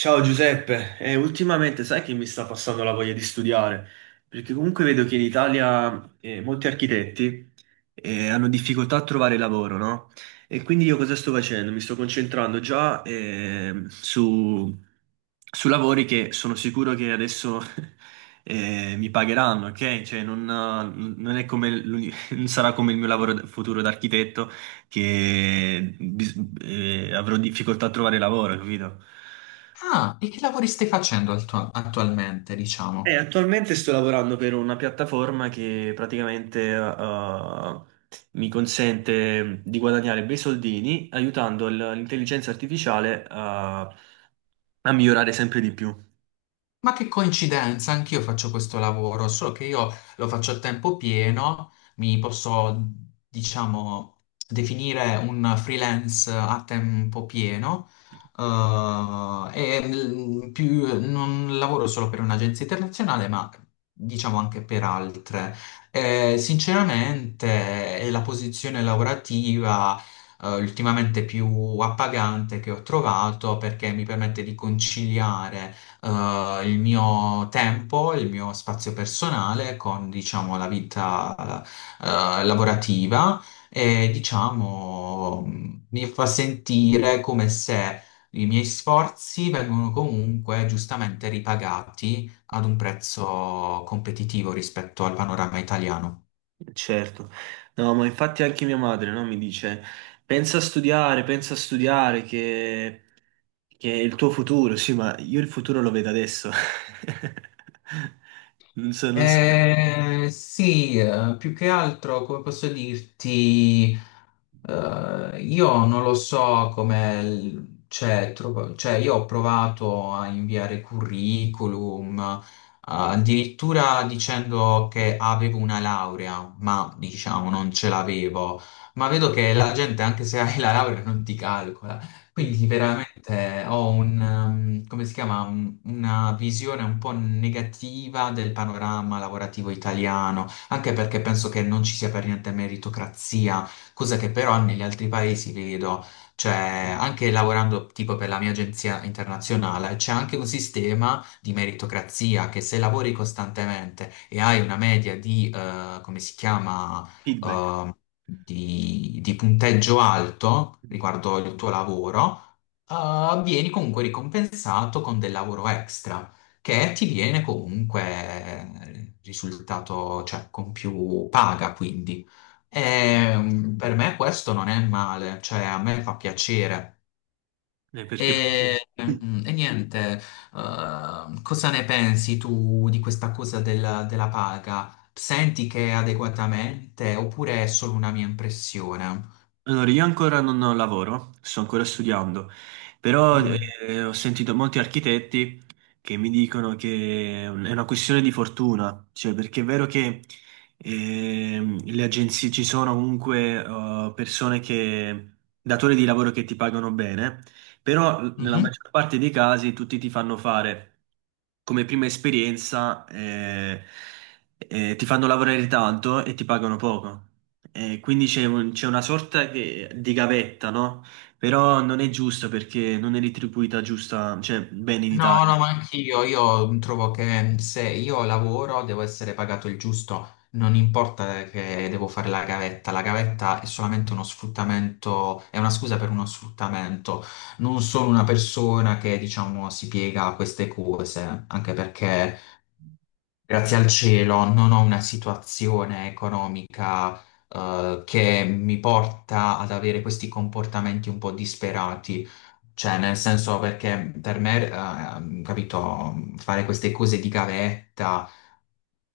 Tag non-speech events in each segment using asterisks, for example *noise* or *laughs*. Ciao Giuseppe. Ultimamente sai che mi sta passando la voglia di studiare? Perché comunque vedo che in Italia molti architetti hanno difficoltà a trovare lavoro, no? E quindi io cosa sto facendo? Mi sto concentrando già su lavori che sono sicuro che adesso *laughs* mi pagheranno, ok? Cioè non è come *laughs* non sarà come il mio futuro da architetto che avrò difficoltà a trovare lavoro, capito? Ah, e che lavori stai facendo attualmente, diciamo? Attualmente sto lavorando per una piattaforma che praticamente mi consente di guadagnare bei soldini aiutando l'intelligenza artificiale a migliorare sempre di più. Ma che coincidenza, anch'io faccio questo lavoro, solo che io lo faccio a tempo pieno, mi posso, diciamo, definire un freelance a tempo pieno, e non lavoro solo per un'agenzia internazionale, ma diciamo anche per altre. Sinceramente, è la posizione lavorativa ultimamente più appagante che ho trovato perché mi permette di conciliare il mio tempo, il mio spazio personale con, diciamo, la vita, lavorativa e, diciamo, mi fa sentire come se i miei sforzi vengono comunque giustamente ripagati ad un prezzo competitivo rispetto al panorama italiano. Certo, no, ma infatti anche mia madre, no, mi dice, pensa a studiare, che è il tuo futuro. Sì, ma io il futuro lo vedo adesso. *laughs* Non so, non so. Te. Sì, più che altro, come posso dirti, io non lo so come, cioè, cioè, io ho provato a inviare curriculum, addirittura dicendo che avevo una laurea, ma diciamo non ce l'avevo, ma vedo che la gente, anche se hai la laurea, non ti calcola. Quindi sì, veramente ho un, come si chiama, una visione un po' negativa del panorama lavorativo italiano, anche perché penso che non ci sia per niente meritocrazia, cosa che però negli altri paesi vedo, cioè anche lavorando tipo per la mia agenzia internazionale, c'è anche un sistema di meritocrazia che se lavori costantemente e hai una media di, come si chiama, Feedback. ehm, di punteggio alto riguardo il tuo lavoro, vieni comunque ricompensato con del lavoro extra, che ti viene comunque risultato, cioè con più paga, quindi. E, per me questo non è male, cioè a me fa piacere. Sì. Perché... E, e niente, cosa ne pensi tu di questa cosa della paga? Senti che è adeguatamente oppure è solo una mia impressione? Allora, io ancora non lavoro, sto ancora studiando, però Mm. Ho sentito molti architetti che mi dicono che è una questione di fortuna, cioè perché è vero che le agenzie ci sono comunque persone datori di lavoro che ti pagano bene, però nella Mhm. maggior parte dei casi tutti ti fanno fare come prima esperienza, ti fanno lavorare tanto e ti pagano poco. Quindi c'è una sorta di gavetta, no? Però non è giusta perché non è retribuita giusta, cioè, bene in No, Italia. no, ma anch'io, io trovo che se io lavoro devo essere pagato il giusto, non importa che devo fare la gavetta è solamente uno sfruttamento, è una scusa per uno sfruttamento, non sono una persona che diciamo si piega a queste cose, anche perché grazie al cielo non ho una situazione economica, che mi porta ad avere questi comportamenti un po' disperati. Cioè, nel senso perché per me, capito, fare queste cose di gavetta,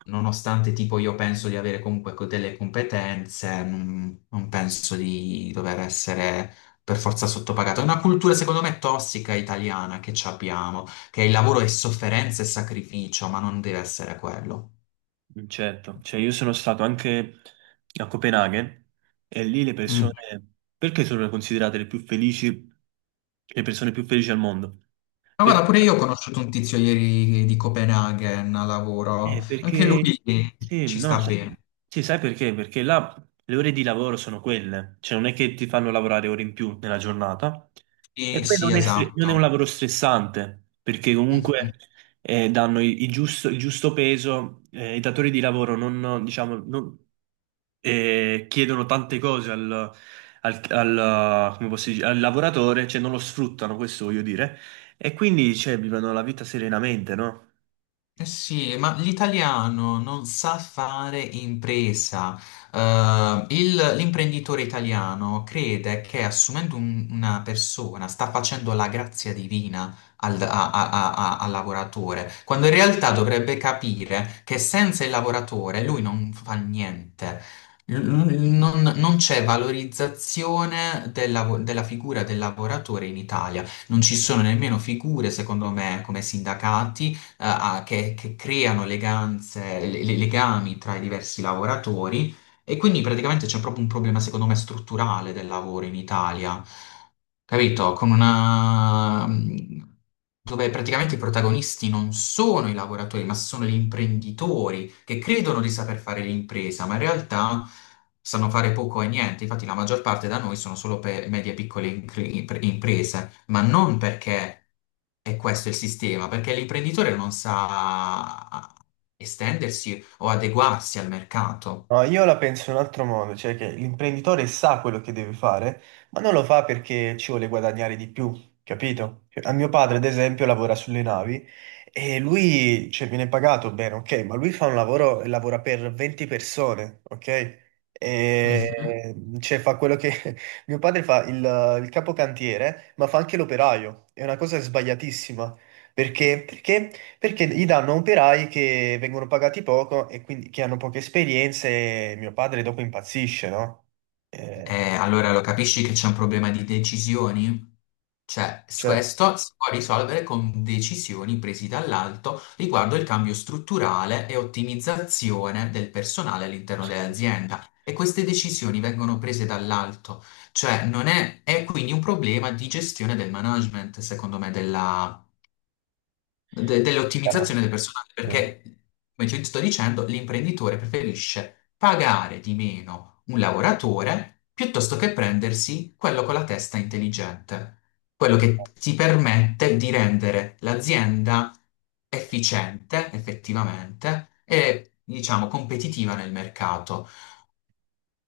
nonostante tipo io penso di avere comunque delle competenze, non penso di dover essere per forza sottopagato. È una cultura, secondo me, tossica italiana che ci abbiamo, che il lavoro è sofferenza e sacrificio, ma non deve essere quello. Certo, cioè io sono stato anche a Copenaghen e lì le persone, Mm. perché sono considerate le più felici, le persone più felici al mondo? Ma guarda, Perché pure io ho conosciuto un tizio ieri di Copenaghen a lavoro, Eh, anche perché lui sì, ci no, sta sa- bene. sì, sai perché? Perché là le ore di lavoro sono quelle, cioè non è che ti fanno lavorare ore in più nella giornata e Sì, poi sì, non è un esatto. lavoro stressante, perché comunque Mhm. Danno il giusto peso, i datori di lavoro non, diciamo, non- chiedono tante cose come posso dire, al lavoratore, cioè non lo sfruttano, questo voglio dire, e quindi cioè, vivono la vita serenamente, no? Eh sì, ma l'italiano non sa fare impresa. L'imprenditore italiano crede che assumendo una persona sta facendo la grazia divina al, al lavoratore, quando in realtà dovrebbe capire che senza il lavoratore lui non fa niente. Non c'è valorizzazione del della figura del lavoratore in Italia. Non ci sono nemmeno figure, secondo me, come sindacati, che creano eleganze, legami tra i diversi lavoratori e quindi praticamente c'è proprio un problema, secondo me, strutturale del lavoro in Italia, capito? Con una... dove praticamente i protagonisti non sono i lavoratori, ma sono gli imprenditori che credono di saper fare l'impresa, ma in realtà sanno fare poco e niente. Infatti la maggior parte da noi sono solo per medie e piccole imprese, ma non perché e questo è il sistema, perché l'imprenditore non sa estendersi o adeguarsi al mercato. No, io la penso in un altro modo, cioè che l'imprenditore sa quello che deve fare, ma non lo fa perché ci vuole guadagnare di più, capito? Cioè, a mio padre, ad esempio, lavora sulle navi e lui, cioè, viene pagato bene, ok, ma lui fa un lavoro, e lavora per 20 persone, ok? Mhm. E, cioè, fa quello che... *laughs* Mio padre fa il capocantiere, ma fa anche l'operaio. È una cosa sbagliatissima. Perché? Perché gli danno operai che vengono pagati poco e quindi che hanno poche esperienze, e mio padre dopo impazzisce, no? Eh, Allora lo capisci che c'è un problema di decisioni? Cioè, certo, questo si può risolvere con decisioni prese dall'alto riguardo il cambio strutturale e ottimizzazione del personale all'interno sì, dell'azienda. E queste decisioni vengono prese dall'alto, cioè non è, è quindi un problema di gestione del management, secondo me, della chiaro, dell'ottimizzazione del personale, sì, perché, come ti sto dicendo, l'imprenditore preferisce pagare di meno un lavoratore piuttosto che prendersi quello con la testa intelligente, quello che ti permette di rendere l'azienda efficiente, effettivamente, e diciamo competitiva nel mercato.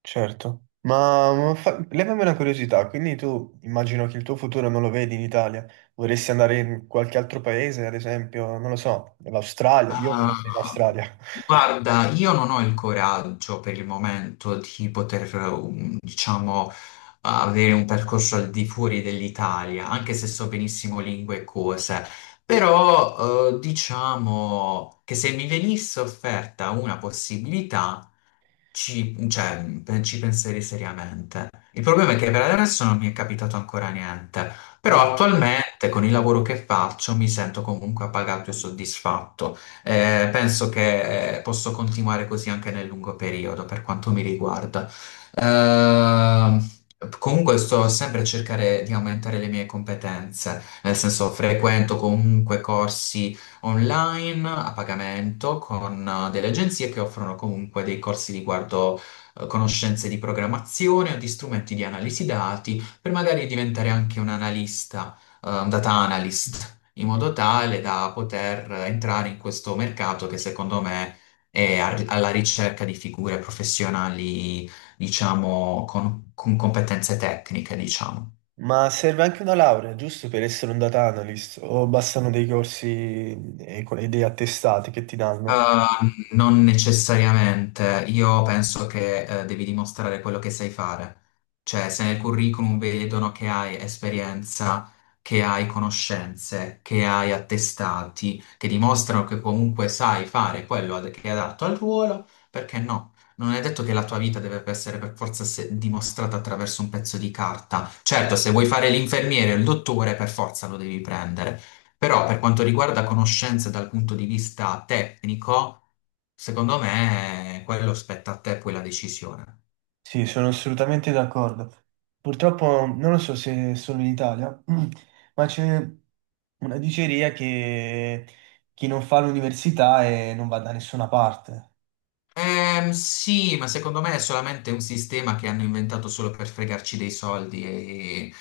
certo. Ma, levami una curiosità, quindi tu immagino che il tuo futuro non lo vedi in Italia, vorresti andare in qualche altro paese, ad esempio, non lo so, l'Australia, io vorrei Ah, andare in Australia. guarda, io non ho il coraggio per il momento di poter, diciamo, avere un percorso al di fuori dell'Italia, anche se so benissimo lingue e cose. Però, diciamo che se mi venisse offerta una possibilità, cioè, ci penserei seriamente. Il problema è che per adesso non mi è capitato ancora niente, *laughs* Mm. però attualmente con il lavoro che faccio mi sento comunque appagato e soddisfatto. Penso che posso continuare così anche nel lungo periodo, per quanto mi riguarda. Ehm, Comunque sto sempre a cercare di aumentare le mie competenze, nel senso frequento comunque corsi online a pagamento con delle agenzie che offrono comunque dei corsi riguardo conoscenze di programmazione o di strumenti di analisi dati per magari diventare anche un analista, un data analyst, in modo tale da poter entrare in questo mercato che secondo me è alla ricerca di figure professionali, diciamo, con competenze tecniche, diciamo. Ma serve anche una laurea, giusto, per essere un data analyst? O bastano dei corsi e e dei attestati che ti danno? Non necessariamente, io penso che devi dimostrare quello che sai fare, cioè se nel curriculum vedono che hai esperienza, che hai conoscenze, che hai attestati, che dimostrano che comunque sai fare quello che è adatto al ruolo, perché no? Non è detto che la tua vita deve essere per forza dimostrata attraverso un pezzo di carta. Certo, se vuoi fare l'infermiere o il dottore, per forza lo devi prendere. Però per quanto riguarda conoscenze dal punto di vista tecnico, secondo me quello spetta a te poi la decisione. Sì, sono assolutamente d'accordo. Purtroppo non lo so se è solo in Italia, *clears throat* ma c'è una diceria che chi non fa l'università non va da nessuna parte. Sì, ma secondo me è solamente un sistema che hanno inventato solo per fregarci dei soldi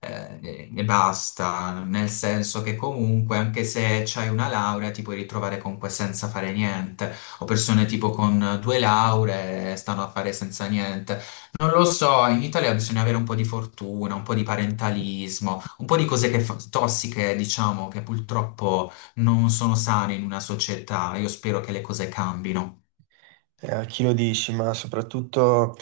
e basta, nel senso che comunque anche se c'hai una laurea ti puoi ritrovare comunque senza fare niente, o persone tipo con due lauree stanno a fare senza niente. Non lo so, in Italia bisogna avere un po' di fortuna, un po' di parentalismo, un po' di cose che tossiche, diciamo, che purtroppo non sono sane in una società. Io spero che le cose cambino. A chi lo dici, ma soprattutto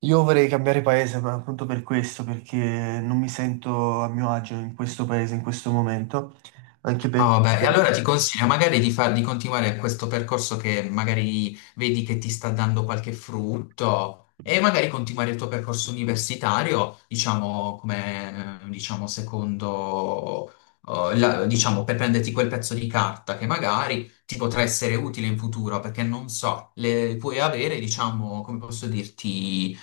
io vorrei cambiare paese, ma appunto per questo, perché non mi sento a mio agio in questo paese, in questo momento, anche Ah, vabbè, e perché allora ti consiglio magari di, di continuare questo percorso che magari vedi che ti sta dando qualche frutto e magari continuare il tuo percorso universitario, diciamo, come, diciamo, secondo, diciamo, per prenderti quel pezzo di carta che magari ti potrà essere utile in futuro, perché non so, le, puoi avere, diciamo, come posso dirti,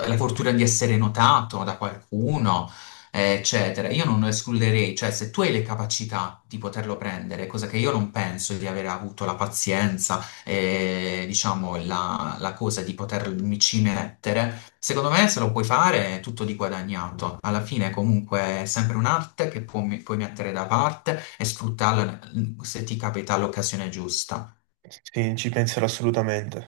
la fortuna di essere notato da qualcuno eccetera. Io non lo escluderei, cioè se tu hai le capacità di poterlo prendere, cosa che io non penso di aver avuto la pazienza e diciamo la cosa di potermi ci mettere, secondo me se lo puoi fare è tutto di guadagnato. Alla fine comunque è sempre un'arte che puoi mettere da parte e sfruttarla se ti capita l'occasione giusta. sì, ci penserò assolutamente.